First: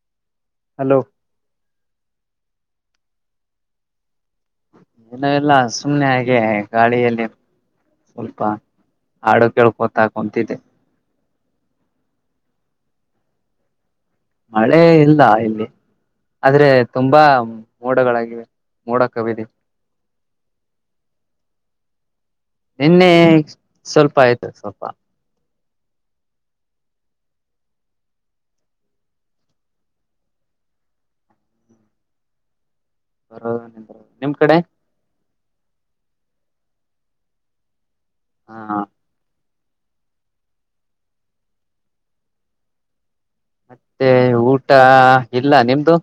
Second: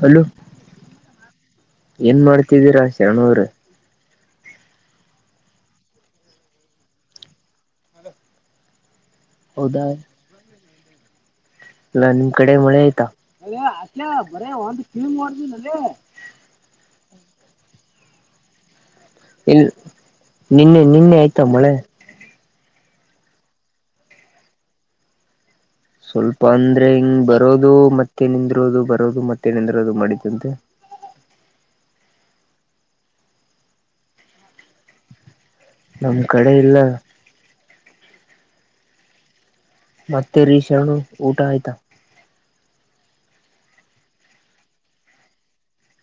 Hello. Hello. ಏನ್ ಮಾಡ್ತಿದ್ದೀರಾ ಶರಣೂ ಅವ್ರೆ. ಏನು ಇಲ್ಲ ಎಲ್ಲ ಸುಮ್ಮನೆ ಹಾಗೆ ಗಾಳಿಯಲ್ಲಿ ಸ್ವಲ್ಪ. ಹಾಡು ಕೇಳ್ಕೊತಾ ಕುಂತ್ತಿದ್ದೆ. ಅಲ್ಲ ನಿಮ್ ಕಡೆ ಮಳೆ ಆಯ್ತಾ. ಮಳೆ ಇಲ್ಲ ಇಲ್ಲಿ ಆದ್ರೆ ತುಂಬಾ ಮೋಡಗಳಾಗಿವೆ. ಮೋಡ ಕವಿದೆ ಇಲ್ಲ ನಿನ್ನೆ ನಿನ್ನೆ ಆಯ್ತಾ ಮಳೆ. ನಿನ್ನೆ ಸ್ವಲ್ಪ ಆಯ್ತು ಸ್ವಲ್ಪ. ಸ್ವಲ್ಪ ಅಂದ್ರೆ ಹಿಂಗ್ ಬರೋದು ಮತ್ತೇ ನಿಂದಿರೋದು ಬರೋದು ಮತ್ತೆ ನಿಂದಿರೋದು ಮಾಡಿದಂತೆ. ಹ್ಮ. ಬರೋದ ನಿಂದ್ರೋಡು ನಿಮ್ ಕಡೆ. ನಮ ಕಡೆ ಇಲ್ಲ. ಹಾ. ಮತ್ತೆ ರೀ ಶರಣು ಊಟ ಆಯ್ತ. ಮತ್ತೆ ಊಟ ಇಲ್ಲ ನಿಮ್ದು.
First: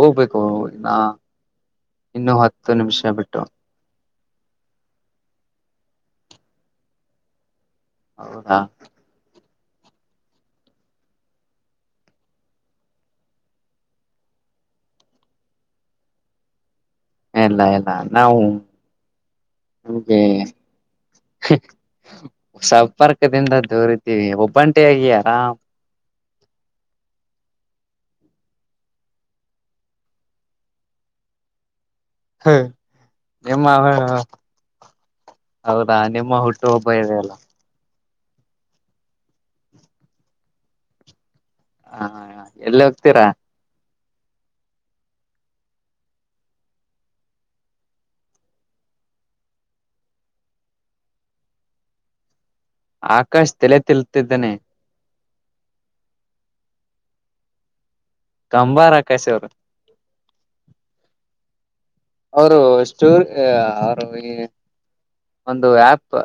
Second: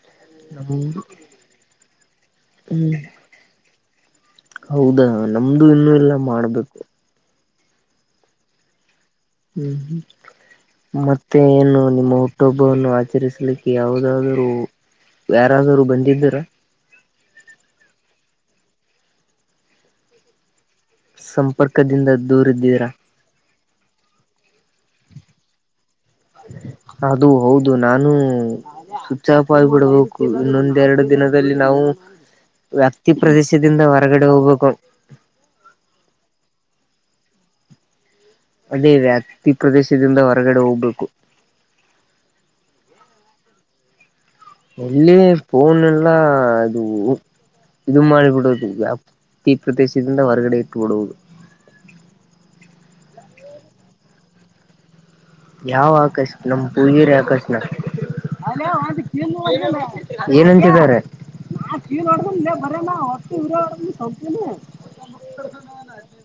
ಹೋಗ್ಬೇಕು ನಾ ನಮ್ದು ಇನ್ನುೂ ಹತ್ತು ಹ್ಮ್ ನಿಮಿಷ ಬಿಟ್ಟು. ಹೌದಾ ನಮ್ದು ಇನ್ನು ಇಲ್ಲಾ ಮಾಡ್ಬೇಕು. ಹೌದಾ. ಹ್ಮ್ ಹ್ಮ್. ಮತ್ತೆ ಏನು ನಿಮ್ಮ ಹುಟ್ಟುಹಬ್ಬವನ್ನು ಆಚರಿಸಲಿಕ್ಕೆ ಯಾವುದಾದರೂ. ಯಾರಾದ್ರು ಬಂದಿದ್ದರ. ಇಲ್ಲ ಇಲ್ಲ ನಾವು ನಿಮ್ಗೆ. ಸಂಪರ್ಕದಿಂದ ದೂರಿದ್ದೀರಾ ಸಂಪರ್ಕದಿಂದ. ದೂರ ಇದ್ದಿವಿ ಒಬ್ಬಂಟೆಯಾಗಿ ಆರಾಮ. ಅದು ಹೌದು ನಾನು. ಸ್ವಿಚ್ ಆಫ್ ಆಗಿ ಬಿಡಬೇಕು ಇನ್ನೊಂದೆರಡು ದಿನದಲ್ಲಿ ನಾವು. ವ್ಯಾಪ್ತಿ ಪ್ರ್ರದೇಶದಿಂದ ನಿಮ್ಮ ಹೊರಗಡೆ ಹೋಗೋಕ. ಶೋಬ ಇದೆ ಎಲ್ಲ. ಅದೇ ವ್ಯಾಪ್ತಿ ಪ್ರದೇಶದಿಂದ ಹೊರಗಡೆ ಹೋಗ್ಬೇಕು. ಹಾ ಎಲ್ಲಿ ಹೋಗ್ತೀರಾ. ಎಲ್ಲಿ ಪೋನು ಈಲ್ಲಾ ಅದು. ಇದು ಮಾಡಿಬಿಡುದು ವ್ಯಾಪ್ತಿ ಪ್ರದೇಶದಿಂದ ಹೊರಗಡೆ ಇಟ್ಟುಬಿಡುವುದು. [inaudible] ಆಕಾಶ್ ತೆಲೆ ತಿಳತ್ತಿದ್ದಾನೆ. ಯಾವ್ ಆಕಾಶ ನಮ್ಮ [unintelligible] ಆಕಾಶನ. ಕಂಬಾರ ಆಕಾಶ್ ಅವರು ಏನಂತಿದ್ದಾರೆ. ಹಾ ಕೀವ್ ನೋಡ್ರ ಇ ಅವರು ಬರೇನಾ ಹೊ ಸ್ಟೋರ್ ಇರಡ ಅವರು ಸೋತಿನಿ. ಒಂದು ಆ್ಯಪ್.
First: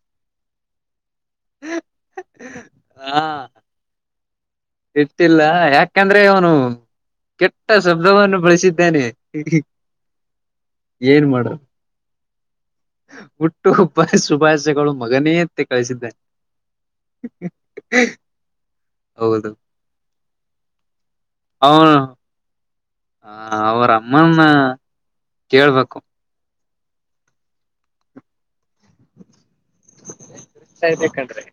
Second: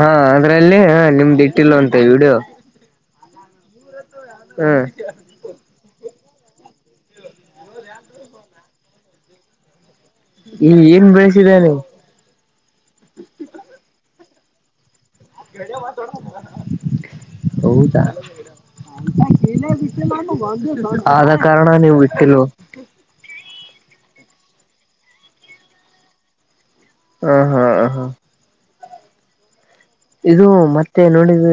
ಹಾ ಅದ್ರಲ್ಲಿ ನಿಮ್ದಿಟ್ಟು.. ವಿಡಿಯೋ. ಹ ಇರ್ತಿಲ್ಲ ಯಾಕಂದ್ರೆ. ಅವನು ಕೆಟ್ಟ ಶಬ್ದವನ್ನು ಬಳಸಿದ್ದೇನೆ. ಈ ಏನ್ ಮಾಡದು ಬೆಳೆಸಿದಾನೆ ಹುಟ್ಟುಹಬ್ಬ. ಶುಭಾಷಯಗಳು. ಹೌದಾ. ಹೌದು ಆದ ಕಾರಣ ನೀವು ಬಿಟ್ಟಿಲ್ವ. ಹ ಅವ್ರ ಅಮ್ಮನ್ನ ಕೇಳ್ಬೇಕು. ಹ್ಮ್ ಹ್ಮ್ ಹ್ಮ ಹ್ಮ. ಇದು ಮತ್ತೆ ಕಣ್ರಿ ನೋಡಿದ.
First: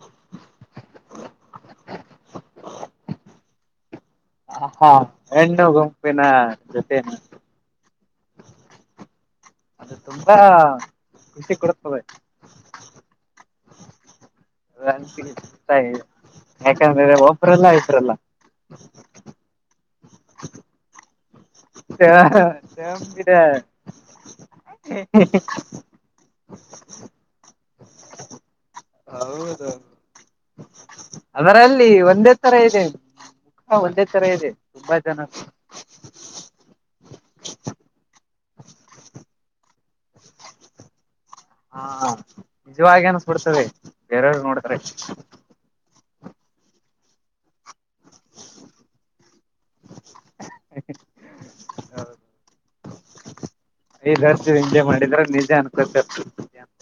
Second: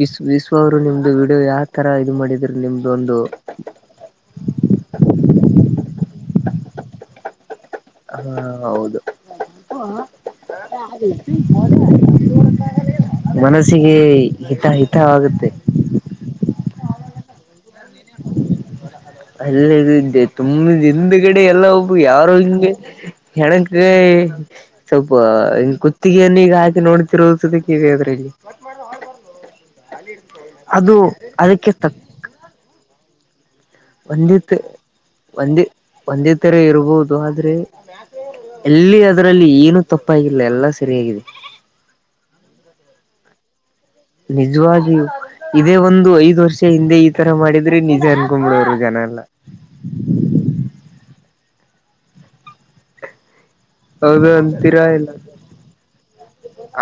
ವಿ್ ವಿಶ್ವ ಅವರು ನಿಮ್ದು ವಿಡಿಯೋ ಯಾವಥರ ಇದು ಮಾಡಿದ್ರ ನಿಮ್ದೊಂದು. ಹಾ ಹೆ್ಣು ಗುಂಪಿನ ಜೊತೆ. ಹಾ ಹೌದು. ಅದು ತುಂಬಾ ಖುಷಿ [unintelligible] ಕೊಡುತ್ತದೆ ಮನಸ್ಸಿಗೆ ಹಿತ ಹಿತವಾಗುತ್ತೆ. ಯಾಕಂದ್ರೆ ಒಬ್ರ ಎಲ್ಲ ಆಯ್ತು ಅಲ್ಲ ತುಂಬ ದಿಂದ ಡೆ ಎಲ್ಲ ಒಬ್ ಯಾರು ಹಿಂ ಇದೆ ಹೆಣಕಾಯಿ ಸ್ವಲ್ಪ ಹ ಕುತ್ತಿಗೆ. ನ್ ಈಗ ಆಾಕೆ ನೋಡ್ತಿರೋದುದಕ್ಕೆ ಈಗ ಅದ್ರಲ್ಲಿ. ಹೌದ ಅದು ಅದಕ್ಕೆ ಅದರಲ್ಲಿ ತಕ್ಕ ಒಂದೇ ತರ ಇದೆ. ಮುಖ ಒಂದೇ ತರ ಇದೆ ಒಂದಿತ್ತು ತುಂಬಾ ಜನ ಒಂದಿ ಒಂದಿ. ತರ ಇರಬಹುದು ಆದ್ರೆ ಎಲ್ಲಿ ಅದರಲ್ಲಿ ಏನು. ತಪ್ಪಾಗಿಲ್ಲ ಎಲ್ಲ ಸರಿಯಾಗಿದೆ. ಹಾ ನಿಜವಾಗಿ ಅನಸ್ಬಿಡ್ತದೆ. ನಿಜವ ಇದೇ ಒಂದು ಐದ್ ವರ್ಷ ಹಿಂದೆ ಈ ತರ ಮಾಡಿದ್ರೆ ನಿ. ಜನ್ ಕುಂಬಳೋರು ಜನ ಎಲ್ಲ. [unintelligible] ಹೌದು ್ರ್ತೀವಿ ಅಂತೀರಾ ಹಿಜೆ ಇಲ್ಲ ಮಾಡಿದ್ರೆ ನಿಜೇ ಅನ್ಸೆ.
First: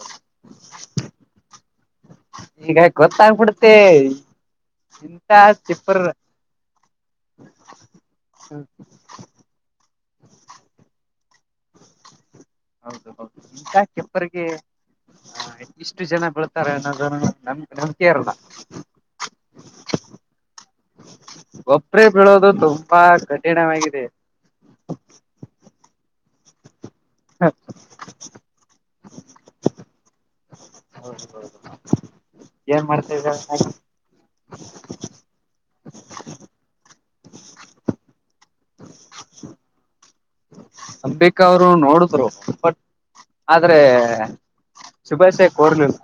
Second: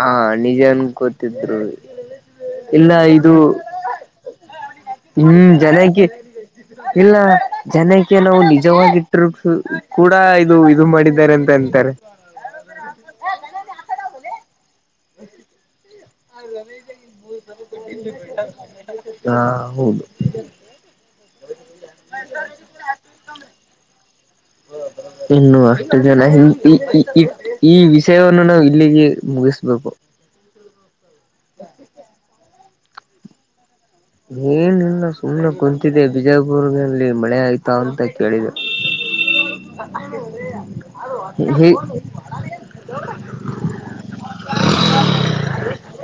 ಹಾ ನಿಜನ್ ಗೊತಿದ್ರು. ಈಗ ಗೊತ್ತಾಗಬಿಡತ್ತೆ. ಹ್ಮ್ ಜನಕ್ಕೆ ಇಲ್ಲ ಜನಕ್ಕೆ ನಾವು ನಿಜವಾಗಿಟ್ಟರು. ಕೂಡ ಇದು ಇದು ಮಾಡಿದ್ದಾರೆ ಅಂತ ಅಂತಾರೆ. ಹೌದು ಹೌದು ಇಂತ [unintelligible] ಎಷ್ಟು ಜನ ಬೆಳ್ತಾರೆನ್ನ ನಮ ನಮ ಕೇರಳ. ಹಾ ಹೌದು ಗಬ್ರ ಬೆೀಳೋದು ತುಂಬಾ ಕಠಿಣವಾಗಿದೆ. ಇನ್ನು ಅಷ್ಟು ಜನ ಹಪ. ಈ ಈ ವಿಷಯವನ್ನು ನಾವು ಇಲ್ಲಿಗೆ ಮುಗಿಸ್ಬೇಕು. ಹೌದು ಹೌದು ಏನ್ ಮಾಡ್ತ. ಏನ್ಲ್ಲ ಸುಮ್ನೆ ಕುಂತಿದೆ ಬಿಜಾಪುರಲ್ಲಿ ಮಳೆ ಆಯ್ತಾ ಅಂತ ಕೇಳಿದೆ. [unintelligible] [unintelligible] ಅಂಬಿಕಾ ಅವರು ಹೇ ನೋಡಿದ್ರು ಬಟ್ ಆದ್ರೆ. ಶುಭಾಶಯ ಕೋರ್ನಲ್.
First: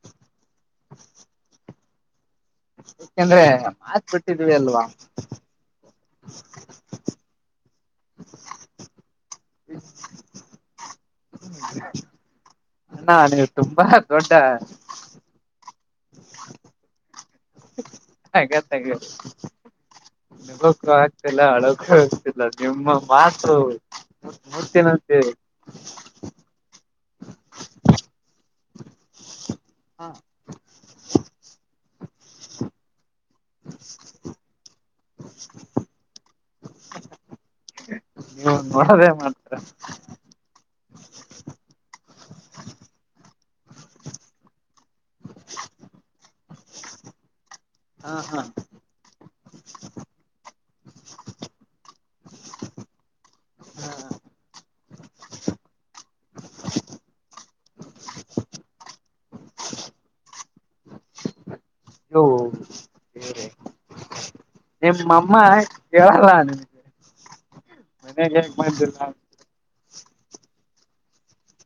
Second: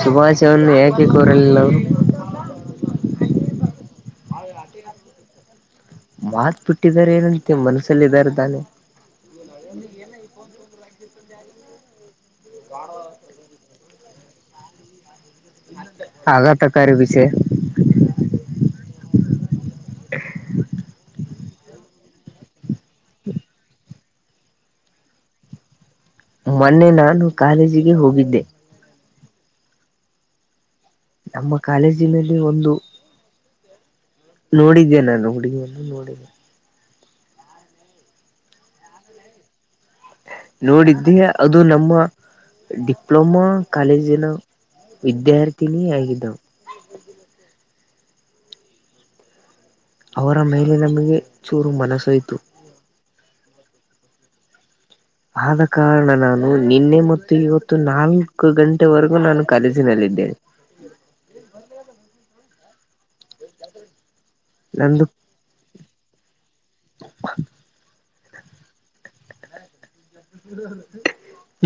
ಶುಭಾಷ್ ಅವಂದ ಯಾಕೆ ಕೂರಲಿಲ್ಲ. ಯಏಕಂದ್ರೆ ಮಾತ್ ಬಿಟ್ಟಿದ್ವಿ ಅಲ್ವಾ. ಮಾತ್ ಬಿಟ್ಟಿದಿದ್ದಾರೆ ಏನಂತೆ ಮನಸ. ಸಲಿ ಬರುತ ಅ್ಣ ನೀವು ತುಂಬಾ ದೊಡ್ಡ ಆಗತಕಾರಿ ವಿಷ ನಿಗ ಕ ಆಗ್ತಿಲ್ಲ ಹಳಕ್ಕ ಆಗ್ತಿಲ್ಲ ನಿಮ್ಮ ಮಾತು ಮೂತಿನಂತೆ ಮೊನ್ನೆ ನಾನು ಕಾಲೇಜಿಗೆ ಹೋಗಿದ್ದೆ ಹಾ ನಮ್ಮ ಕಾಲೇಜಿನಲ್ಲಿ ಒಂದು ಹ್ಮ ಏನ ನೋಡಿ ನೋಡಿ ನೀ ನೋಡೋದೇ ಮಾಡ್ತಾರ ನೋಡಿದ್ದೆ ಅದು ನಮ್ಮ ಡಿಪ್ಲೊಮಾ ಕಾಲೇಜಿನ ವಿದ್ಯಾರ್ಥಿನಿ ಆಗಿದ್ದಳು ಹಾ ಹಾ ಅವರ ಮೇಲೆ ನಮಗೆ ಚೂರು ಮನಸೊತ್ತು ಹಾ ಆದ ಇತ್ತು ನಾಲ್ಕು ಗಂಟೆವರೆಗೂ ನಾನು ಕಾಲೇಜಿನಲ್ಲಿದ್ದೇನೆ. ಸ [unintelligible] ನಂದು ನಿಮ್ಮ ಅಮ್ಮ ಕೇಳಲ್ಲ ಮನೆಗ್ ಹೇಗ್ ಮಾಡ್ [unintelligible]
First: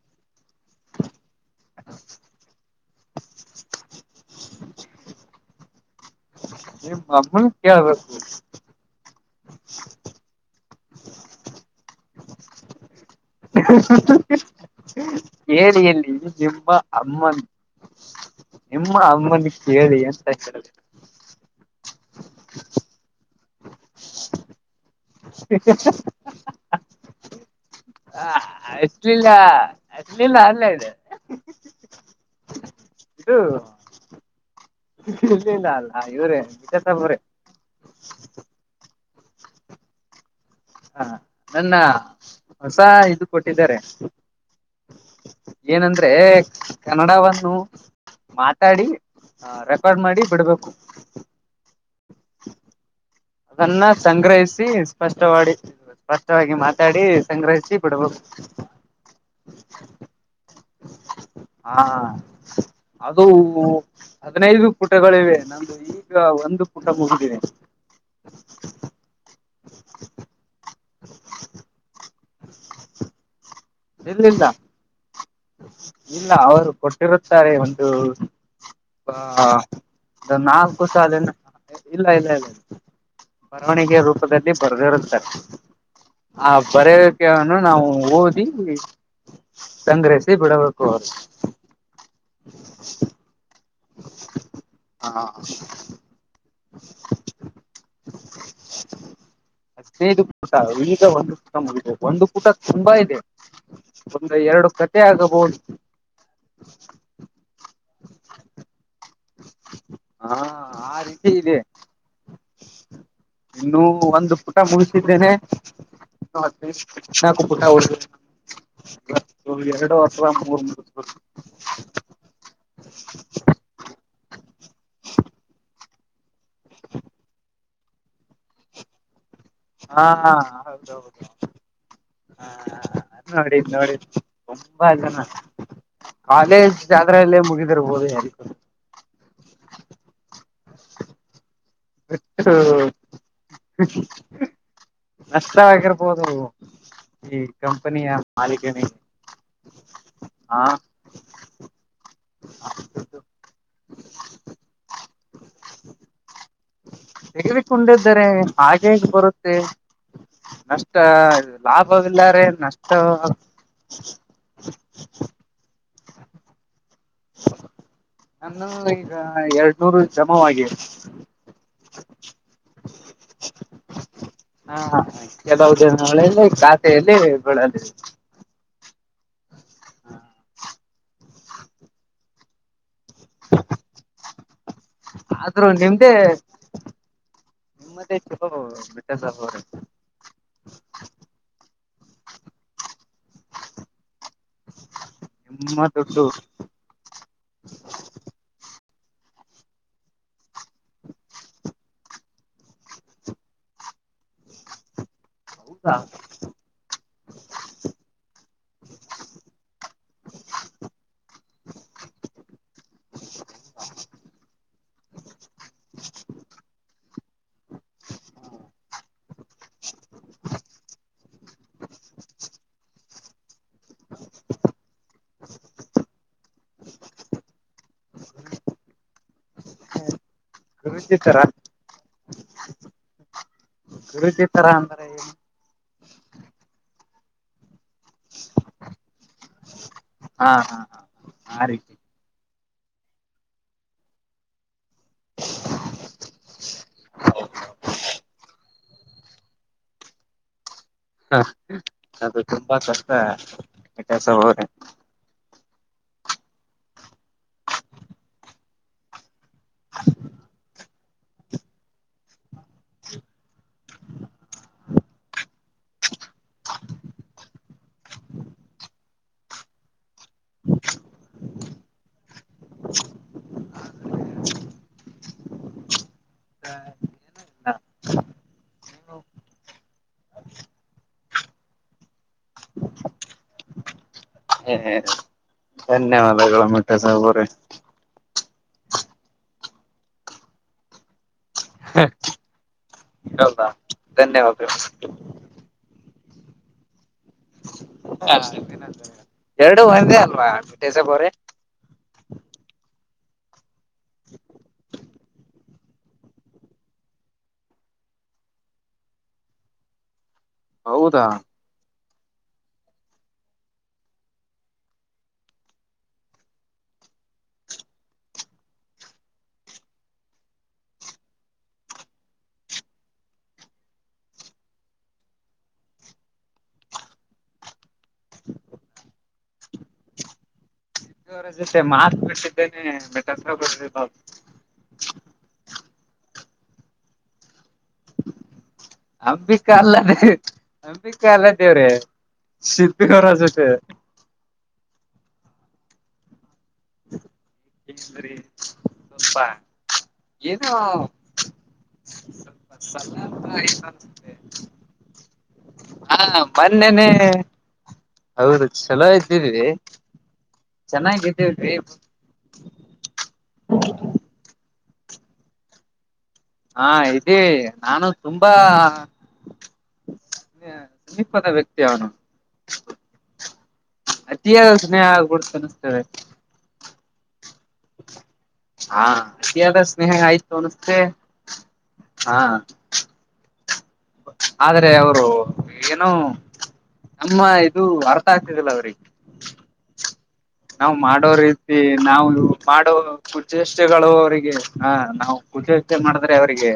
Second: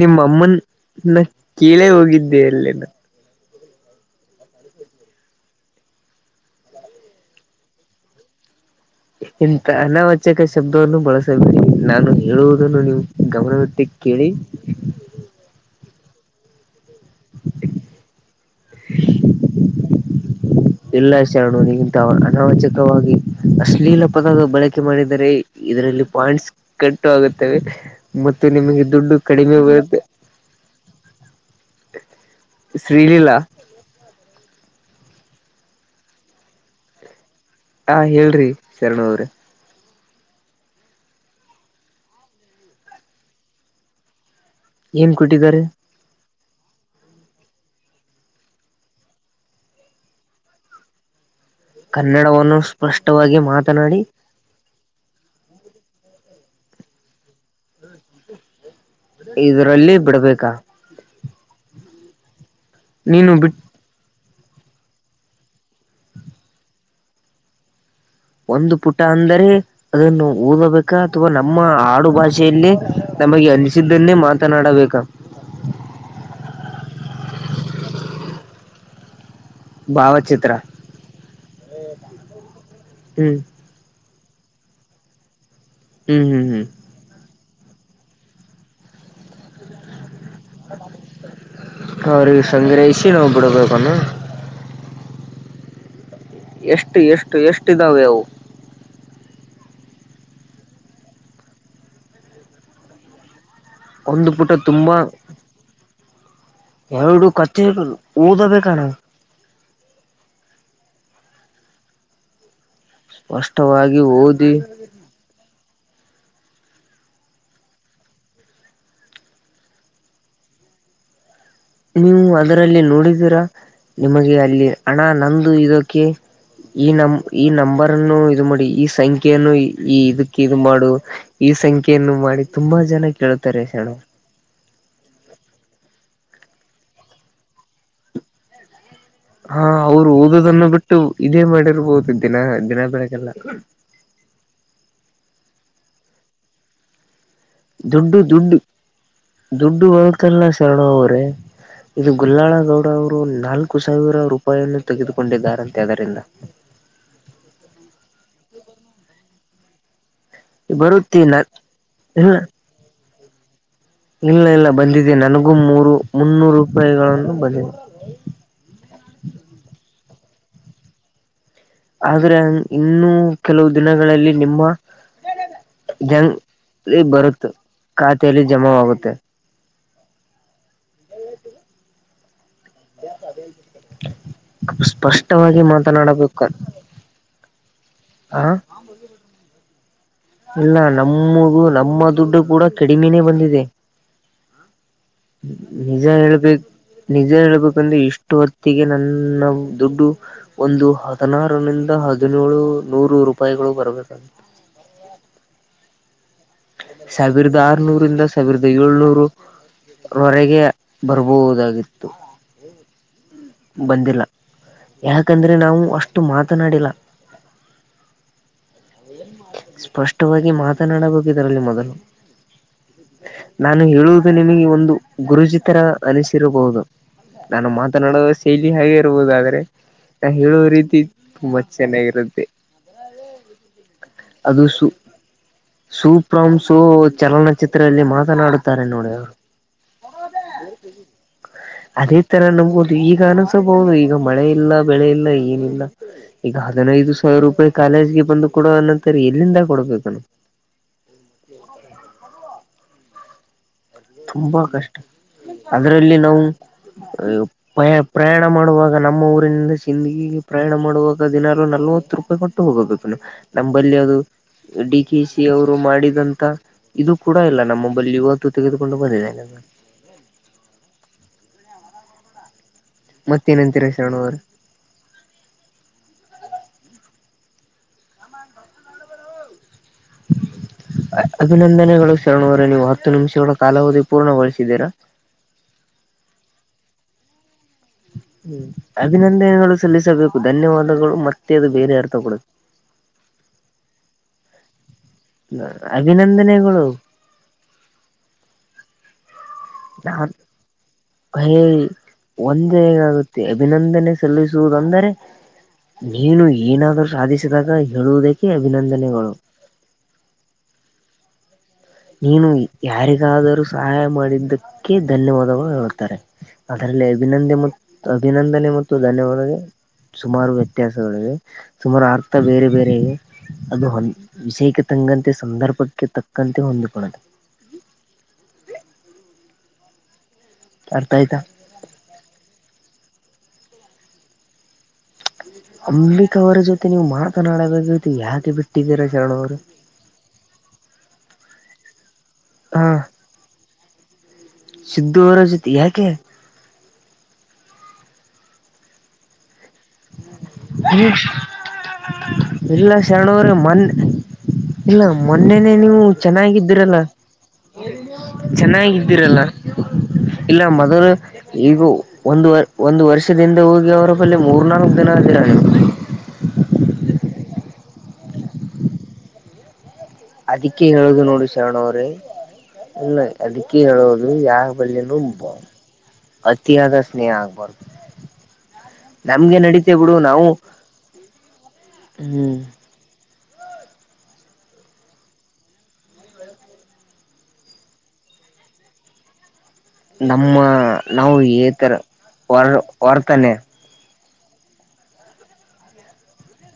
ನಿಮ್ಮಮ್ಮನ್ ನ ಕೇಳೇ ಹೋಗಿದ್ದೆ ಅಲ್ಲೇ ನ [inaudible] ನಿಮ್ಮನ್ ಕೇಳ್ಬೇಕು ಎಂತ ಅನಾವಚಕ ಶಬ್ದವನ್ನು ಬಳಸಬೇಡಿ ನಾನು ಹೇಳುವುದನ್ನು ನೀವು ಗಮನವಿಟ್ಟಿ ಕೇಳಿ ಹೇಳಿ ಅಲ್ಲಿ ನಿಮ್ಮ ಅಮ್ಮನ್ ನಿಮ್ಮ ಅಮ್ಮನ ಕೇಳಿ ಅಂತ [unintelligible] ಎಲ್ಲಾ ಶರಣು ಇಂತ ಅನಾವಚಕವಾಗಿ ಅಶ್ಲೀಲ ಪದ ಬಳಕೆ ಮಾಡಿದರೆ ಇದರಲ್ಲಿ ಪಾಯಿಂಟ್ಸ್ ಕಟ್ಟು ಆಗುತ್ತವೆ. ಮತ್ತೆ ನಿಮಗೆ ದುಡ್ಡು ಕಡಿಮೆ ಬರುತ್ತೆ. ಅಲ್ಲೆ ಇದೆ. ಶ್ರೀಲೀಲಾ ಶ್ರೀಲೀಲಾ ಅಲ್ಲ ಇವ್ರೇ [unintelligible] ಅವ್ರೇ ಹಾ ಹೇಳ್ರಿ ಶರಣು ಅವ್ರೆ ಹಾ ನನ್ನ ಹೊಸ ಇದು ಕೊಟ್ಟಿದ್ದಾರೆ ಏನ್ ಕೊಟ್ಟಿದ್ದಾರೆ ಏನಂದ್ರೆ ಕನ್ನಡಾವ [unintelligible] ಮಾತಾಡಿ ರೆಫರ್ ಮಾಡಿ ಬಿಡ್ಬೇಕು ಕನ್ನಡವನ್ನು ಸ್ಪಷ್ಟ ಅದನ್ನ ಸಂಗ್ರಹಿಸಿ ಸ್ಪಷ್ಟವಾಡ್ಡಿ ಬಿಡ್ಬೇಕು. ಸ್ಪಷ್ಟವಾಗಿ ಮಾತಾಡಿ ಸಂಗ್ರಹಿಸಿ ಬಿಡ್ಬೇಕು. ಇದರಲ್ಲಿ ಬಿಡಬೇಕಾ ಹಾ ಅದು ನೀನು ಬಿಟ್ ಹದಿನೈದು ಪುಟಗಳಿವೆ ನಂದು ಈಗ ಒಂದು ಪುಟ ಮುಗಿದಿದೆ. ಒಂದು ಪುಟ ಅಂದರೆ ಅದನ್ನು ಓದಬೇಕಾ ಅಥವಾ ನಮ್ಮ ಆಡು [unintelligible] ಯಲ್ಲಿ ನಮಗೆ ಅನಿಸಿದ್ದನ್ನೇ ಇಲ್ಲಿಲ್ಲ ಮಾತನಾಡಬೇಕಾ. ಇಲ್ಲ ಅವರು ಕೊಟ್ಟಿರುತ್ತಾರೆ ಒಂದು [unintelligible] ಹಾ ಅ ಭಾವಚಿತ್ರ ನಾಲ್ಕು ಸಾಲಿನ ಇಲ್ಲ ಇಲ್ಲ ಇಲ್ಲ ಹ್ಮ್ ಬರವಣಿಗೆ ರೂಪದಲ್ಲಿ ಬರೆದಿರುತ್ತಾರೆ ಹ್ಮ್ ಹ್ಮ್ ಆ ಹ್ಮ್ ಬರೆಯಕ್ಕೆ ದನ್ನು ನಾವು ಓದಿ ಸಂಗ್ರಹಿಸಿ ಬಿಡಬೇಕು ಅವ್ರರು ಅವರಿಗೆ ಸಂಗ್ರಹಿಸಿ ನಾವು ಬಿಡಬೇಕನ್ನು ಹಾ ಎಷ್ಟು ಎಷ್ಟು ಎಷ್ಟಿದ್ದಾವೆ ಅವು ಹದೈದು ಪುಟ ಈಗ ಒಂದು ಪೂಟ ಮುಗಿದಿದೆ ಒಂದು ಪುಟ ತುಂಬಾ ಇದೆ. ಒಂದು ಪುಟ ಎರಡು ತುಂಬಾ ಕತೆೆ ಆಗಬಹುದು ಎರಡು ಕತ್ತಿನಾ ಓದಬೇಕಣ್ಣ ಹಾ ಆ ರೀತಿ ಇದೆ. ಇನ್ನು ಸ್ಪಷ್ಟವಾಗಿ ಒಂದು ಓದಿ ಪುಟ ಮುಗಿಸಿದ್ದೇನೆ ಇನ್ನೂ [unintelligible] ಪುಟ ಉಳಿದಿದೆ. ಇವತ್ ಎರಡು ಅಥವಾ ಮೂರ್ ಮುಗಸಬೇಕು. ಹ್ಮ್ ನೀವು ಅದರಲ್ಲಿ ನೋಡಿದೀರಾ ನಿಮಗೆ ಅಲ್ಲಿ ಹಣ ನಂದು ಇದಕ್ಕೆ ಈ ನಮ್ ಈ ನಂಬರ್ನ್ನು ಇದು ಮಾಡಿ ಈ ಸಂ ಖ್ಯಯನ್ನು ಈ ಹಾ ಇದಕ್ಕೆ ಇದು ಮಾಡು ಹೌದೌದು ಈ ಸಂಖ್ಯೆ ನು ಮಾಡಿ ಹ ತುಂಬಾ ಜನ ಕೇಳ್ತಾರೆ ನೋಡಿದ್ ಶರಣು. ನೋಡಿದ್ ತುಂಬಾ ಜನ ಕಾಲೇಜ್ ಅದ್ರಲ್ಲೇ ಮುಗಿದಿರ್ಬೋದು ಯಾರಗೊತ್ತು. ಹಾ ಅವ್ರು ಓದೋದನ್ನು ಬಿಟ್ಟು ಇದೇ ಮಾಡರು. ಹೌದು ದಿನ ಎಷ್ಟು ದಿನ ಬೆಳಗೆಲ್ಲ. ನಷ್ಟ ಆಗಿರ್ಬೋದು. ಕಂಪನಿಯ ದುಡ್ಡು ದುಡ್ಡು ಮಾಲಿಕ - ದುಡ್ಡು ಹೋಗ್ತಿಲ್ಲ ಶರಣ ಅವ್ರೇ. ಇದು ಗುಲ್ಲಾಳಗೌಡ ಅವ್ರು ನಾಲ್ಕು ಸಾವಿರ ರೂಪಾಯಿಯನ್ನು ತೆಗೆದುಕೊಂಡಿದ್ದಾರಂತೆ ಅದರಿಂದ. ತೆಗಿದುಕೊಂಡಿದ್ದಾರೆ. ಹಾಗೇಗ್ ಬರುತ್ತೆ ನಷ್ಟ ಬರುತ್ತೆ ನ ಇಲ್ಲ ಲಾಭವಿಲ್ಲಾರೆ ನಷ್ಟ. ಇಲ್ಲ ಇಲ್ಲ ಬಂದಿದೆ ನನ್ಗೂ ಮೂರು ಮುನ್ನೂರು. ರೂಪಾಯಿಗಳನ್ನು ಬಂದಿದೆ ನಮ್ದು ಈಗ ಎರಡ್ನೂರು ಜಮವಾಗಿದೆ. ಆದ್ರೆ ಇನ್ನುೂ ಕೆಲವು ದಿನಗಳಲ್ಲಿ ನಿಮ್ಮ. ಹ ಕೆಲವು ದಿನಗಳಲ್ಲಿ ಜಲ್ದಿ ಖಾತೆಯಲ್ಲಿ ಬರುತ್ ಬೀಳಲಿದೆ ಖಾತೆಯಲ್ಲಿ ಜಮಾ ಆಗುತ್ತೆ. ಹ್ಮ ಸ್ಪಷ್ಟವಾಗಿ ಮಾತನಾಡಬೇಕ. ನಿಮ್ಮತ್ತೆ [unintelligible] ಇಲ್ಲ ನಮ್ಮಗೂ ನಮ್ಮ ದುಡ್ಡು ಕೂಡ ಕಡಿಮೆನೇ ಬಂದಿದೆ. ನಿಮ್ಮ ನಿಜ ದುಡ್ಡು ಹೇಳ್ಬೇಕ್ ನಿಜ ಹೇಳ್ಬೇಕಂದ್ರೆ ಇಷ್ಟು ಹೊತ್ತಿಗೆ ನ ಹು ನಮ್ ದುಡ್ಡು ಒಂದು ಹದಿನಾರನಂದ ಹದಿನೇಳು ನೂರು ರೂಪಾಯಿಗಳು ಬರಬೇಕ. ಹಾ ಸಾವಿರದ ಆರ್ನೂರಿಂದ ಸಾವಿರದ ಏಳ್ನೂರು. ಹೊರೆಗೆ ಬರ್ಬಹುದಾಗಿತ್ತು. ಬಂದಿಲ್ಲ ಯಾಕಂದ್ರೆ ನಾವು ಅಷ್ಟು ಮಾತನಾಡಿಲ್ಲ. ಹಾ ಸ್ಪಷ್ಟವಾಗಿ ಮಾತನಾಡಬೇಕುದರಲ್ಲಿ ಮೊದಲು. ನಾನು ಹೇಳುವುದು ನಿಮಗೆ ಒಂದು ಗುರುಜಿ ತರ ಅನಿಸಿರಬಹುದು. ನಾನು ಮಾತನಾಡುವ ಶೈಲಿ ಹಾಗೆ ಇರ್ಬೋದು ಆದ್ರೆ. ಹೇಳೋ ರೀತಿ ಗುರುಜಿ ತರ ತುಂಬಾ ಚೆನ್ನಾಗಿರುತ್ತೆ. ಗುರುಜಿ ತರ ಅಂದ್ರೆ ಸೂ ಪ್ರಾಮ್ ಸೂ ಚಲನಚಿತ್ರದಲ್ಲಿ ಮಾತನಾಡುತ್ತಾರೆ ನೋಡ. ಹಾ ಹಾ ಹಾ ಆ ರೀತಿ ಅದೇ ತರ ನಮ್ಗು ಈಗ ಅನ್ಸಬಹುದು ಈಗ ಮಳೆ ಇಲ್ಲ. ಬೆಳೆ ಇಲ್ಲ ಏನಿಲ್ಲ ಈಗ ಹದಿನೈದು ಸಾವಿರ ರೂಪಾಯಿ ಕಾಲೇಜ್ಗೆ ಬಂದು ಕಡ ಅ ಅದು ಎಲ್ಲಿಂದ ಕೊಡ್ಬೇಕ್- ಹ ಅದು ತುಂಬಾ ಕಷ್ಟ ಕೆಲಸ ಅವ್ರೆ ಅಂದ್ರೆ ಇಲ್ಲಿ ನಾವು. ಯ ಪ ಪ್ರಯಾಣ ಮಾಡುವಾಗ ನಮ್ಮ ಊರಿನಿಂದ ಜಿಂದ್ಗಿ ಪ್ರಯಾಣ ಮಾಡುವಾಗ ದಿನಲು ನಲ್ - - ಮೂವತ್ತು ರೂಪಾಯಿ ಕೊಟ್ಟು ಹೋಗಬೇಕು ನಂಬಲ್ಲಿ ಅದು. ಡಿ ಕೆ ಸಿ ಅವರು ಮಾಡಿದಂತ ಇದು ಕೂಡ ಇಲ್ಲ ನಮ್ಮಬಳಿ ಇವತ್ತು. [unintelligible] [inaudible] ಮತ್ತೇನಂತಿರ ಶ್ರರಣ ಅವ್ರೆ [unintelligible] ಅಭಿನಂದನೆಗಳು ಶ ಶರಣವ್ರೆ ನೀವು ಹತ್ತು ನಿಮಿಷಗಳ ಕಾಲಾವಧಿ ಪೂರ್ಣಗೊಳಿಸಿದ್ದೀರಾ. ಏ ಧನ್ಯವಾದಗಳು [unintelligible] ಹ್ಮ್ ಅಭಿನಂದನೆಗಳು ಸಲ್ಲಿಸಬೇಕು ಧನ್ಯವಾದಗಳು ಮತ್ ಮತ್ತೇ ಇದು ಬೇರೆ ಅರ್ಥ ಕೊಡುತ್- ಧನ್ಯವಾದ. ಅಭಿನಂದನೆಗಳು. ಎರಡು ಒಂದೆ ಅಲ್ವಾ. ಸಾಬ್ ಅವ್ರೆ ಹ ಒಂದೇ ಹೇಗಾಗುತ್ತೆ ಅಭಿನಂದನೆ ಸಲ್ಲಿಸುವುದುಂದರೆ. ನೀನು ಏನಾದರೂ ಸಾಧಿಸಿದಾಗ ಹೇಳುವುದಕ್ಕೆ ಅಭಿನಂದನೆಗಳು ಹೌದಾ ನೀನು ಯಾರಿಗಾದರೂ ಸಹಾಯ ಮಾಡಿದ್ದಕ್ಕೆ ಧನ್ಯವಾದಗಳು ಹೇಳ್ತಾರೆ ಅದರಲ್ಲಿ ಅಭಿನಂದನೆ ಮತ್ತು ಅಭಿನಂದನೆ ಮತ್ತು ಧನ್ಯವಾದ ಸುಮಾರು ವ್ಯತ್ಯಾಸಗಳೆ ಸುಮಾರು ಅರ್ಥ ಬೇರೆ ಬೇರೆ ಅದು ವಿಷಯಕ ಹಂಗಂತೆ ಸಂದರ್ಭಕ್ಕೆ ತಕ್ಕಂತೆ ಹೊಂದಿಕಡದು [inaudible] ಅರ್ಥ ಸಿದ್ದು ಆಯ್ತಾ ಅವರ ಜೊತೆ ಮಾತು ಕೊಟ್ಟಿದ್ದೇನೆ ಬೇಕಾದ [inaudible] ಸಿದ್ದು ಅವರ ಜೊತೆ ನೀವು ಮಾತನಾಡಬೇಕ ಯಾಕೆ ಬಿಟ್ಟು ಅಂಬಿಕಾ ಅಲ್ಲದೆೇ ಅಂಬಿಕಾ ಅಲ್ಲ ದೇವ್ರೆ ಹಾ ಸಿದ್ದು ಅವರ ಜೊತೆ ಸಿದ್ದು ಅವರ ಜೊತೆ ಯಾಕೆ [unintelligible] ಸ್ವಲ್ಪ ಇಲ್ಲ ಸಣ್ಣಂತ ಶರಣವ್ರ ಆಯ್ತು ಮೊನ್ನೆ ಅನ್ಸುತ್ತೆ ಇಲ್ಲ ಮೊನ್ನೆನೆ ನೀವು ಹಾ ಚೆನ್ನಾಗಿದ್ದೀರಲ್ಲ ಮೊನ್ನೆನೆ ಹೌದು ಚಲೋ ಚೆನ್ನಾಗಿದ್ದೀರಲ್ಲ ಇದ್ದೀವಿ ಇಲ್ಲ ಮದರ ಚೆನ್ನಾಗಿದ್ದೀವ್ರಿ ಈಗ ಒಂದು ಒಂದು ವರ್ಷದಿಂದ ಹೋಗಿ ಅವರ ಕಲ್ಲಿ ಮೂರ್ನಾಕ [unintelligible] ಅದೇ ನಾನು ತುಂಬಾ ಅದಿಕ್ಕೆ ಹೇಳುದು ನೋಡಿ ಸಮೀಪದ ವ್ಯಕ್ತಿ ಶರಣವ್ರೇ ಅವನು ಇಲ್ಲ ಅದಕ್ಕೆ ಹೇಳೋುದು ಯಾವ ಅತಿಯಾದ ಸ್ನೇಹ ಬಳೂ ಆಗ್ಬಿಡ್ತ ಅನಿಸ್ತದೆ ಅತಿಯಾದ ಸ್ನೇಹ ಆಗ್ಬಾರದು [inaudible] ಹಾ ಅದ ನಡೀತೆ ಸ್ನೇಹ ಬಿಡು ನಾವು ಆಯ್ತು ಅನಷ್ಟೆ ಹಾ ಹ್ಮ್ ಆದ್ರೆ ಅವರು ಏನೋ ಅಮ್ಮ ಇದು ಅರ್ಥ ಆಗ್ತದಿಲ್ಲ ಅವ್ರಿಗೆ ನಮ್ಮ ನಾವ್ ಮಾಡೋ ನಾವು ರೀತಿ ಏತರ ನಾವು ವರ್ ವರ್ತನೆ ಮಾಡೋಚೇಷ್ಟೆಗಳುರಿಗೆ ಹಾ ನಾವು ಖುಷಿಯಚ ಮಾಡಿದ್ರೆ ಅವರಿಗೆ